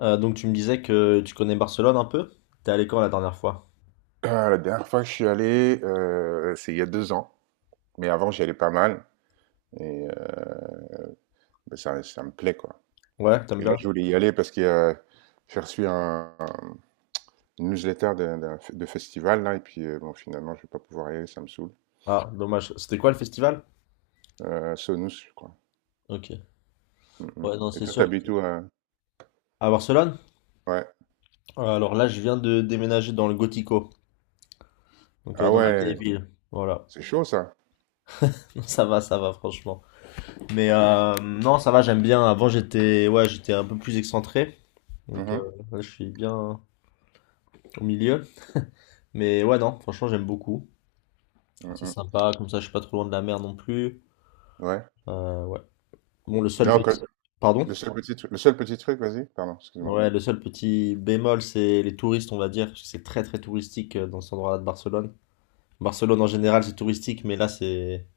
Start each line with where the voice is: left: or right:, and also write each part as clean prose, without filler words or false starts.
left: Donc tu me disais que tu connais Barcelone un peu? T'es allé quand la dernière fois?
right: Ah, la dernière fois que je suis allé, c'est il y a 2 ans. Mais avant, j'y allais pas mal. Et bah, ça me plaît, quoi.
left: Ouais, t'aimes
right: Et là,
left: bien?
right: je voulais y aller parce que j'ai reçu une newsletter de festival, là. Et puis, bon, finalement, je vais pas pouvoir y aller, ça me saoule.
left: Ah, dommage. C'était quoi le festival?
right: Sonus, je crois.
left: Ok.
right: Mm, mm.
left: Ouais, non,
right: Et
left: c'est
right: toi,
left: sûr.
right: t'habites où?
left: À Barcelone?
right: Ouais.
left: Alors là, je viens de déménager dans le Gotico, donc
right: Ah
left: dans ma vieille
right: ouais,
left: ville. Voilà.
right: c'est chaud, ça.
left: Ça va, franchement. Mais non, ça va, j'aime bien. Avant, j'étais ouais, j'étais un peu plus excentré. Donc
right: Mhm,
left: là, je suis bien au milieu. Mais ouais, non, franchement, j'aime beaucoup.
right: mm,
left: C'est
right: mm.
left: sympa, comme ça, je suis pas trop loin de la mer non plus.
right: Ouais.
left: Ouais. Bon, le seul
right: Non,
left: petit... Pardon?
right: le seul petit truc, vas-y. Pardon, excuse-moi.
left: Ouais, le seul petit bémol, c'est les touristes, on va dire, parce que c'est très très touristique dans cet endroit-là de Barcelone. Barcelone en général, c'est touristique, mais là, c'est...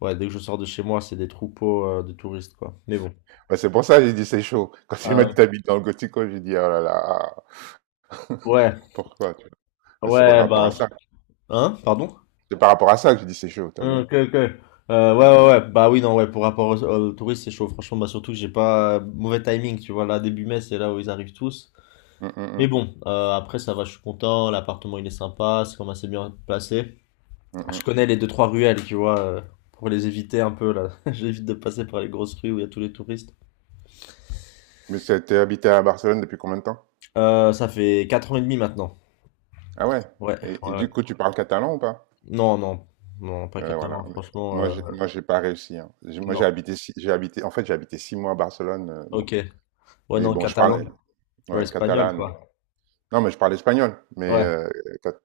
left: Ouais, dès que je sors de chez moi, c'est des troupeaux de touristes, quoi. Mais bon.
right: Bah, c'est pour ça que j'ai dit c'est chaud. Quand tu
left: Ah
right: m'as
left: ouais.
right: dit t'habites dans le Gothico, j'ai dit, oh là là.
left: Ouais,
right: Pourquoi tu vois? C'est par
left: ouais,
right: rapport
left: bah...
right: à ça.
left: Hein? Pardon?
right: C'est par rapport à ça que je dis c'est chaud, t'as vu?
left: Ok, ok. Ouais, ouais,
right: Mmh,
left: ouais. Bah oui, non, ouais, pour rapport aux touristes, c'est chaud. Franchement, bah surtout que j'ai pas... Mauvais timing, tu vois, là, début mai, c'est là où ils arrivent tous.
right: mmh, mmh,
left: Mais
right: mmh,
left: bon, après, ça va, je suis content. L'appartement, il est sympa, c'est quand même assez bien placé. Bah,
right: mmh, mmh.
left: je
right: Mmh.
left: connais les deux trois ruelles, tu vois, pour les éviter un peu là. J'évite de passer par les grosses rues où il y a tous les touristes.
right: Mais t'es habité à Barcelone depuis combien de temps?
left: Ça fait 4 ans et demi maintenant.
right: Ah ouais?
left: Ouais, ouais,
right: Et
left: ouais.
right: du coup, tu parles catalan ou pas?
left: Non, non, non, pas
right: Ouais, voilà.
left: catalan,
right: Mais
left: franchement.
right: Moi, j'ai pas réussi, hein. Moi, j'ai
left: Non,
right: habité, six- j'ai habité, en fait, j'ai habité 6 mois à Barcelone. Bon,
left: ok. Ouais,
right: mais
left: non,
right: bon, je
left: catalan,
right: parle,
left: ouais,
right: ouais,
left: espagnol,
right: catalan. Non,
left: quoi.
right: Non, mais je parle espagnol. Mais
left: Ouais,
right: cat-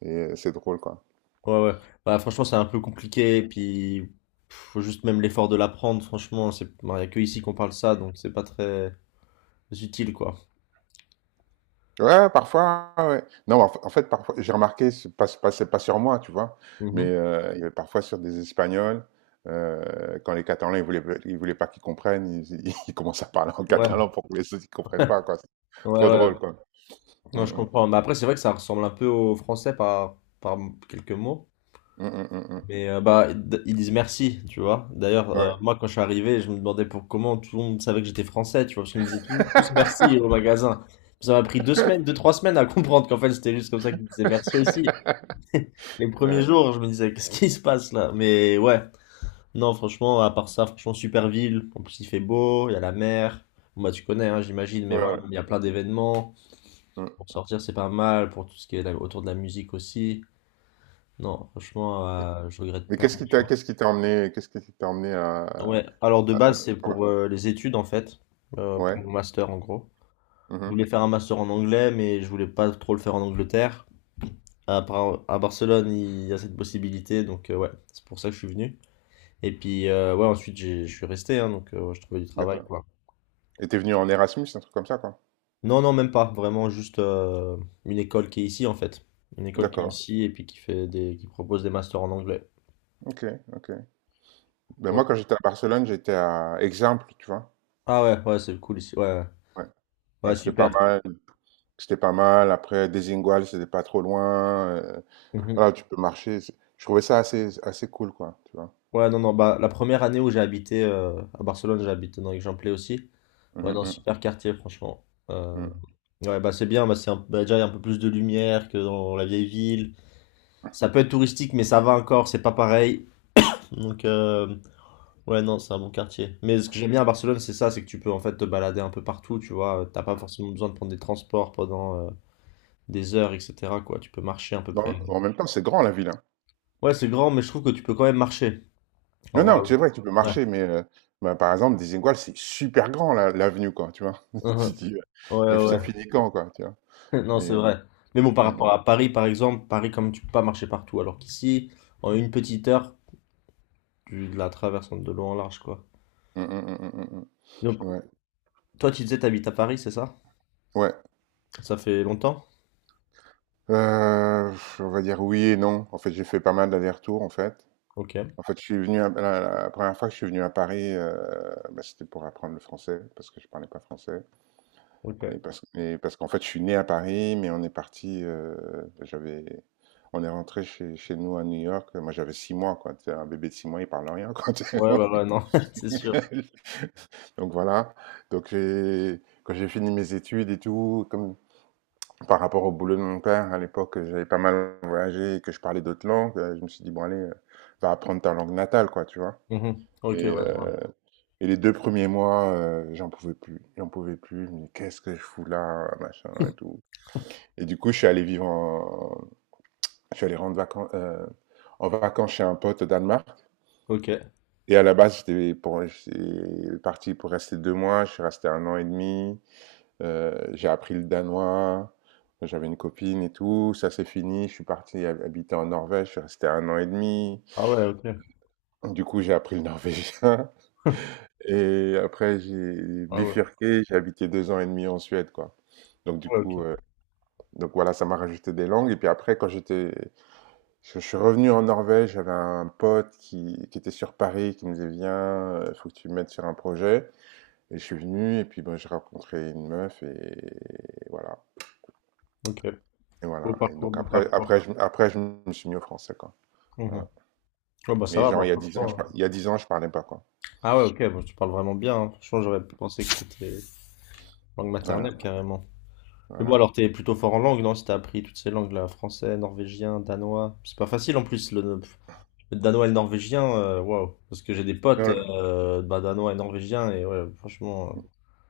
right: et, c'est drôle, quoi.
left: ouais, ouais. Bah, franchement, c'est un peu compliqué, puis faut juste même l'effort de l'apprendre, franchement. Bah, y a que ici qu'on parle ça, donc c'est pas très utile, quoi.
right: Ouais, parfois, ouais. Ouais. Non, en fait, parfois, j'ai remarqué, c'est pas sur moi, tu vois, mais
left: Mhm.
right: il y avait parfois sur des Espagnols, quand les Catalans, ils voulaient pas qu'ils comprennent, ils commencent à parler en
left: Ouais,
right: catalan pour que les autres, ils comprennent pas, quoi. C'est
left: ouais,
right: trop
left: ouais.
right: drôle, quoi.
left: Non, je
right: Mm,
left: comprends. Mais après, c'est vrai que ça ressemble un peu au français par quelques mots.
right: mm, mm, mm, mm,
left: Mais bah, ils disent merci, tu vois. D'ailleurs,
right: mm. Ouais.
left: moi, quand je suis arrivé, je me demandais pour comment tout le monde savait que j'étais français, tu vois, parce qu'ils me disaient tous merci au magasin. Ça m'a pris 2 semaines, deux, trois semaines à comprendre qu'en fait, c'était juste comme ça qu'ils me disaient merci aussi. Les premiers
right: Ouais,
left: jours, je me disais, qu'est-ce qui se passe là? Mais ouais, non, franchement, à part ça, franchement, super ville. En plus, il fait beau, il y a la mer. Bon, bah, tu connais, hein, j'imagine, mais
right: ouais,
left: voilà,
right: ouais.
left: il y a plein d'événements.
right: Mm.
left: Pour sortir, c'est pas mal, pour tout ce qui est autour de la musique aussi. Non, franchement, je regrette
right: Mais
left: pas.
right: qu'est-ce qui t'a emmené
left: Ouais, alors de
right: à-
left: base, c'est
right: sur la-
left: pour les études en fait, pour
right: Ouais,
left: mon master en gros. Je
right: mhm,
left: voulais faire un master en anglais, mais je voulais pas trop le faire en Angleterre. À Barcelone, il y a cette possibilité, donc ouais, c'est pour ça que je suis venu. Et puis, ouais, ensuite, je suis resté, hein, donc je trouvais du travail,
right: d'accord.
left: quoi.
right: Et t'es venu en Erasmus, un truc comme ça, quoi.
left: Non, non, même pas, vraiment juste une école qui est ici en fait. Une école qui est
right: D'accord,
left: ici et puis qui propose des masters en anglais.
right: ok, ok. Ben
left: Ouais.
right: moi, quand j'étais à Barcelone, j'étais à Exemple, tu vois.
left: Ah ouais, ouais, c'est cool ici, ouais, ouais.
right: Ouais, ouais,
left: Ouais,
right: c'était pas
left: super.
right: mal. C'était pas mal. Après, Desigual, c'était pas trop loin.
left: Mhm.
right: Voilà, tu peux marcher. Je trouvais ça assez cool, quoi, tu vois.
left: Ouais, non, non, bah, la première année où j'ai habité à Barcelone, j'ai habité dans Aix-en-Plé aussi.
right: Mhm,
left: Ouais, dans un
right: mhm,
left: super quartier, franchement. Euh,
right: mhm.
left: ouais, bah, c'est bien, bah, bah, déjà, il y a un peu plus de lumière que dans la vieille ville. Ça peut être touristique, mais ça va encore, c'est pas pareil. Donc, ouais, non, c'est un bon quartier. Mais ce que j'aime bien à Barcelone, c'est ça, c'est que tu peux en fait te balader un peu partout, tu vois. T'as pas forcément besoin de prendre des transports pendant des heures, etc., quoi. Tu peux marcher à peu près.
right: Bon, en même temps, c'est grand, la ville, hein.
left: Ouais, c'est grand, mais je trouve que tu peux quand même marcher.
right: Non,
left: Alors,
right: non, c'est vrai que tu peux
left: ouais.
right: marcher, mais bah, par exemple, Desigual, c'est super grand, l'avenue, quoi, tu vois. Tu te
left: Mhm.
right: dis,
left: Ouais, ouais,
right: ça
left: ouais.
right: finit quand, quoi, tu vois.
left: Non,
right: Et,
left: c'est
right: euh,
left: vrai. Mais bon, par
right: mhm,
left: rapport à Paris, par exemple, Paris, comme tu peux pas marcher partout, alors qu'ici, en une petite heure, tu la traverses de long en large, quoi.
right: mhm, mhm, mhm, mhm.
left: Donc,
right: Ouais,
left: toi, tu disais, t'habites à Paris, c'est ça?
right: ouais.
left: Ça fait longtemps?
right: Euh, on va dire oui et non. En fait, j'ai fait pas mal d'allers-retours, en fait.
left: Ok,
right: En fait, je suis venu à- la première fois que je suis venu à Paris, bah, c'était pour apprendre le français parce que je parlais pas français
left: ok.
right: et parce qu'en fait, je suis né à Paris, mais on est parti. J'avais, on est rentré chez nous à New York. Moi, j'avais 6 mois, quoi. T'sais, un bébé de 6 mois, il parle rien, quoi. T'sais.
left: Ouais, bah ouais, non, c'est sûr.
right: Donc voilà. Donc quand j'ai fini mes études et tout, comme par rapport au boulot de mon père à l'époque, j'avais pas mal voyagé, et que je parlais d'autres langues. Je me suis dit bon allez, va apprendre ta langue natale, quoi, tu vois.
left: Mhm. Ok,
right: Et
left: ouais, je vois.
right: euh, Et les deux premiers mois, j'en pouvais plus. J'en pouvais plus. Mais qu'est-ce que je fous là, machin et tout. Et du coup, je suis allé en vacances chez un pote au Danemark.
left: Ok.
right: Et à la base, j'étais parti pour rester 2 mois. Je suis resté 1 an et demi. J'ai appris le danois. J'avais une copine et tout. Ça s'est fini. Je suis parti habiter en Norvège. Je suis resté un an et demi.
left: Ah ouais, ok.
right: Du coup, j'ai appris le norvégien. Et après, j'ai
left: Ah ouais,
right: bifurqué. J'ai habité 2 ans et demi en Suède, quoi. Donc du
left: ouais, ok.
right: coup, donc voilà, ça m'a rajouté des langues. Et puis après, je suis revenu en Norvège, j'avais un pote qui était sur Paris, qui me disait viens, faut que tu me mettes sur un projet. Et je suis venu, et puis ben, j'ai rencontré une meuf, et voilà,
left: Ok.
right: et
left: Beau
right: voilà. Et
left: parcours,
right: donc
left: beau
right: après,
left: parcours.
right: je me suis mis au français, quoi.
left: Mhm.
right: Voilà.
left: Ouais, bah ça
right: Mais
left: va,
right: genre
left: bah franchement. euh.
right: il y a 10 ans, je parlais pas, quoi.
left: Ah ouais, ok, bah, tu parles vraiment bien, hein. Franchement, j'aurais pensé que c'était langue
right: Voilà,
left: maternelle, carrément. Mais bon,
right: voilà.
left: alors t'es plutôt fort en langue, non? Si t'as appris toutes ces langues-là, français, norvégien, danois. C'est pas facile en plus, le danois et le norvégien, waouh. Parce que j'ai des potes
right: Non,
left: bah, danois et norvégiens, et ouais, franchement.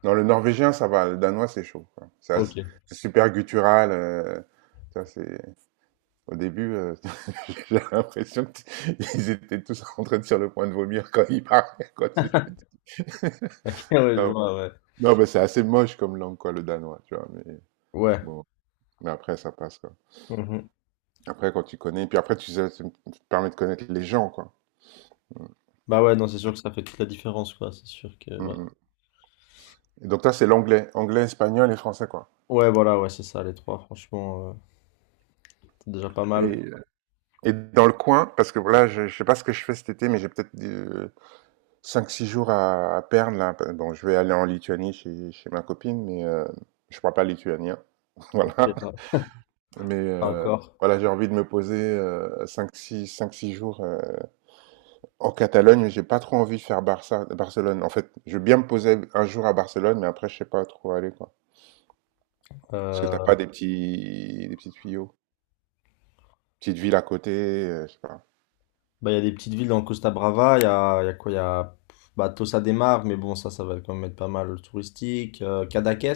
right: non, le norvégien, ça va. Le danois, c'est chaud, quoi. Ça,
left: Ok.
right: c'est super guttural. Ça, c'est au début. J'ai l'impression qu'ils étaient tous en train de sur le point de vomir quand ils parlaient, quoi, tu sais.
left: Ok, ouais, je
right: Non,
left: vois, ouais.
right: Non, mais c'est assez moche comme langue, quoi, le danois, tu vois. Mais
left: Ouais.
right: bon, mais après, ça passe, quoi.
left: Mhm.
right: Après, quand tu connais, puis après, tu sais, ça te permet de connaître les gens, quoi.
left: Bah ouais, non, c'est sûr que ça fait toute la différence, quoi. C'est sûr que,
right: Mm,
left: ouais.
right: mm. Et donc, toi, c'est l'anglais, anglais, espagnol et français, quoi.
left: Ouais, voilà, ouais, c'est ça, les trois, franchement, c'est déjà pas mal.
right: Et, euh, et dans le coin, parce que voilà, je sais pas ce que je fais cet été, mais j'ai peut-être 5-6 jours à perdre, là. Bon, je vais aller en Lituanie chez ma copine, mais je parle pas lituanien, voilà.
left: C'est pas
right: Mais
left: pas encore.
right: voilà, j'ai envie de me poser 5-6 jours en Catalogne, mais j'ai pas trop envie de faire Barça, Barcelone. En fait, je veux bien me poser un jour à Barcelone, mais après, je sais pas trop où aller, quoi. Parce que t'as
left: Euh,
right: pas des petits tuyaux. Petite ville à côté, je sais pas.
left: Bah, il y a des petites villes dans Costa Brava, il y a quoi? Il y a bah, Tossa de Mar, mais bon, ça va quand même être pas mal touristique. Cadaqués,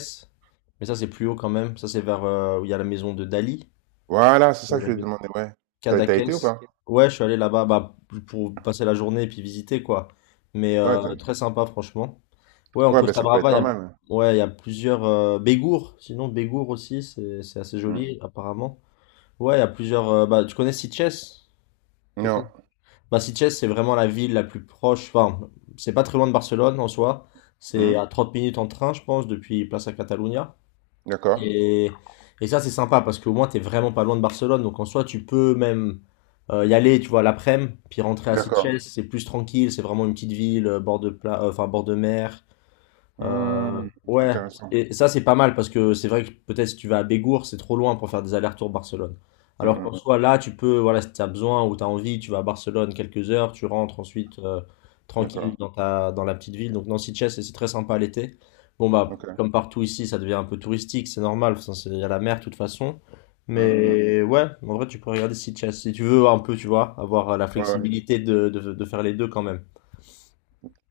left: mais ça, c'est plus haut quand même. Ça, c'est vers où il y a la maison de Dali.
right: Voilà, c'est ça que
left: La
right: je vais te
left: ville.
right: demander, ouais. T'as
left: Cadaqués.
right: été ou pas? Ok.
left: Ouais, je suis allé là-bas bah, pour passer la journée et puis visiter, quoi. Mais
right: Ouais,
left: très sympa, franchement. Ouais, en
right: ouais, ben
left: Costa
right: ça peut être
left: Brava, il y
right: pas
left: a,
right: mal.
left: ouais, il y a plusieurs. Bégour, sinon, Bégour aussi, c'est assez
right: Hmm.
left: joli, apparemment. Ouais, il y a plusieurs. Bah, tu connais Sitges?
right: Non.
left: Basiches, c'est vraiment la ville la plus proche. Enfin, c'est pas très loin de Barcelone en soi. C'est
right: Hmm.
left: à 30 minutes en train, je pense, depuis Plaza Catalunya.
right: D'accord.
left: Et, et ça, c'est sympa parce qu'au moins, t'es vraiment pas loin de Barcelone. Donc en soi, tu peux même y aller, tu vois, l'après-midi, puis rentrer à
right: D'accord.
left: Sitges. C'est plus tranquille. C'est vraiment une petite ville, enfin, bord de mer.
right: Hmm.
left: Ouais,
right: Intéressant.
left: et ça c'est pas mal parce que c'est vrai que peut-être si tu vas à Bégour, c'est trop loin pour faire des allers-retours Barcelone.
right: Hmm,
left: Alors qu'en
right: hmm.
left: soit là, tu peux, voilà, si tu as besoin ou tu as envie, tu vas à Barcelone quelques heures, tu rentres ensuite tranquille
right: D'accord.
left: dans dans la petite ville. Donc Nancy Chess, c'est très sympa l'été. Bon bah,
right: Ok.
left: comme partout ici, ça devient un peu touristique, c'est normal, enfin, il y a la mer de toute façon.
right: Hmm, hmm.
left: Mais ouais, en vrai, tu peux regarder si Chess, si tu veux un peu, tu vois, avoir la
right: Ouais, ouais.
left: flexibilité de faire les deux quand même.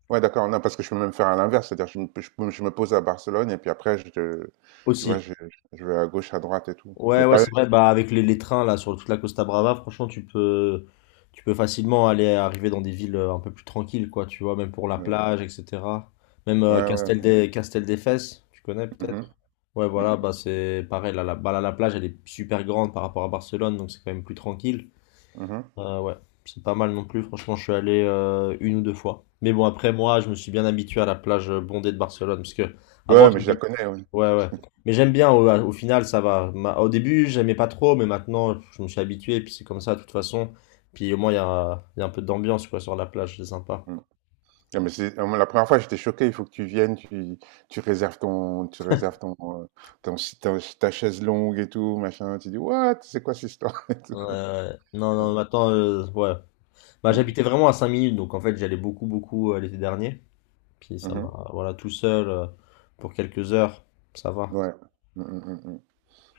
right: Ouais, d'accord. Non, parce que je peux même faire à l'inverse. C'est-à-dire, je me pose à Barcelone et puis après, tu vois,
left: Aussi.
right: je vais à gauche, à droite et tout.
left: Ouais,
right: Mais
left: ouais,
right: pas eux.
left: c'est vrai. Bah, avec les trains là sur toute la Costa Brava, franchement, tu peux facilement aller arriver dans des villes un peu plus tranquilles, quoi. Tu vois, même pour la
right: euh,
left: plage, etc. Même
right: Ouais, ouais,
left: Castel
right: ok.
left: des, Castel des Fesses, tu connais peut-être?
right: Mhm,
left: Ouais,
right: mhm,
left: voilà. Bah, c'est pareil. Bah, la plage, elle est super grande par rapport à Barcelone, donc c'est quand même plus tranquille.
right: mhm.
left: Ouais, c'est pas mal non plus. Franchement, je suis allé une ou deux fois. Mais bon, après moi, je me suis bien habitué à la plage bondée de Barcelone, parce que avant,
right: Ouais, mais je la
left: j'habitais.
right: connais, oui.
left: Ouais, ouais. Mais j'aime bien, au final, ça va. Au début, j'aimais pas trop, mais maintenant, je me suis habitué, et puis c'est comme ça, de toute façon. Puis au moins, il y a un peu d'ambiance, quoi, sur la plage, c'est sympa.
right: Mm. Non, mais moi, la première fois, j'étais choqué. Il faut que tu viennes, tu réserves euh, ta chaise longue et tout, machin. Tu dis, what? C'est quoi cette histoire? Et tout.
left: Non,
right: Ouais.
left: non, maintenant, ouais. Bah,
right: Mm,
left: j'habitais vraiment à 5 minutes, donc en fait, j'allais beaucoup, beaucoup l'été dernier. Puis ça
right: mhm.
left: m'a, voilà, tout seul, pour quelques heures, ça va.
right: Ouais. Mm, mm, mm, mm.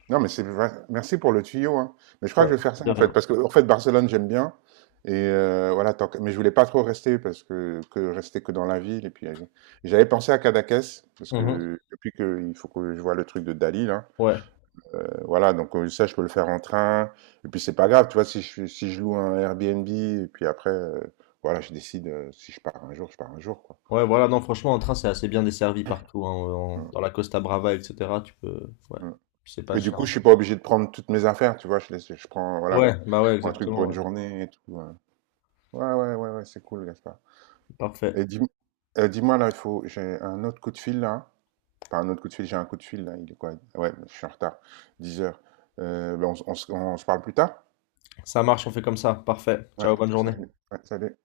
right: Non, mais c'est vrai. Merci pour le tuyau, hein. Mais je crois
left: Ouais,
right: que je vais faire ça
left: de
right: en fait,
left: rien.
right: parce que en fait Barcelone j'aime bien et voilà. Mais je voulais pas trop rester parce que rester que dans la ville et puis j'avais pensé à Cadaqués parce
left: Mhm.
right: que depuis que il faut que je vois le truc de Dali là.
left: Ouais.
right: Voilà. Donc ça je peux le faire en train et puis c'est pas grave, tu vois. Si je loue un Airbnb et puis après voilà, je décide si je pars un jour, je pars un jour, quoi.
left: Ouais, voilà, non, franchement, en train, c'est assez bien desservi partout, hein,
right: Mm,
left: dans la Costa Brava, etc., tu peux, ouais,
right: mm.
left: c'est pas
right: Et du
left: cher.
right: coup je suis pas obligé de prendre toutes mes affaires, tu vois. Je prends, voilà, je
left: Ouais, bah ouais,
right: prends un truc pour
left: exactement,
right: une
left: ouais.
right: journée et tout, hein. Ouais, ouais, ouais, ouais, c'est cool, Gaspard. Et
left: Parfait.
right: dis, euh, dis-moi, là, j'ai un autre coup de fil, là. Pas un autre coup de fil, j'ai un coup de fil, là. Il est quoi? Ouais, je suis en retard. 10h. Ben, on se parle plus tard?
left: Ça marche, on fait comme ça. Parfait.
right: Ouais,
left: Ciao, bonne journée.
right: salut. Ouais, salut.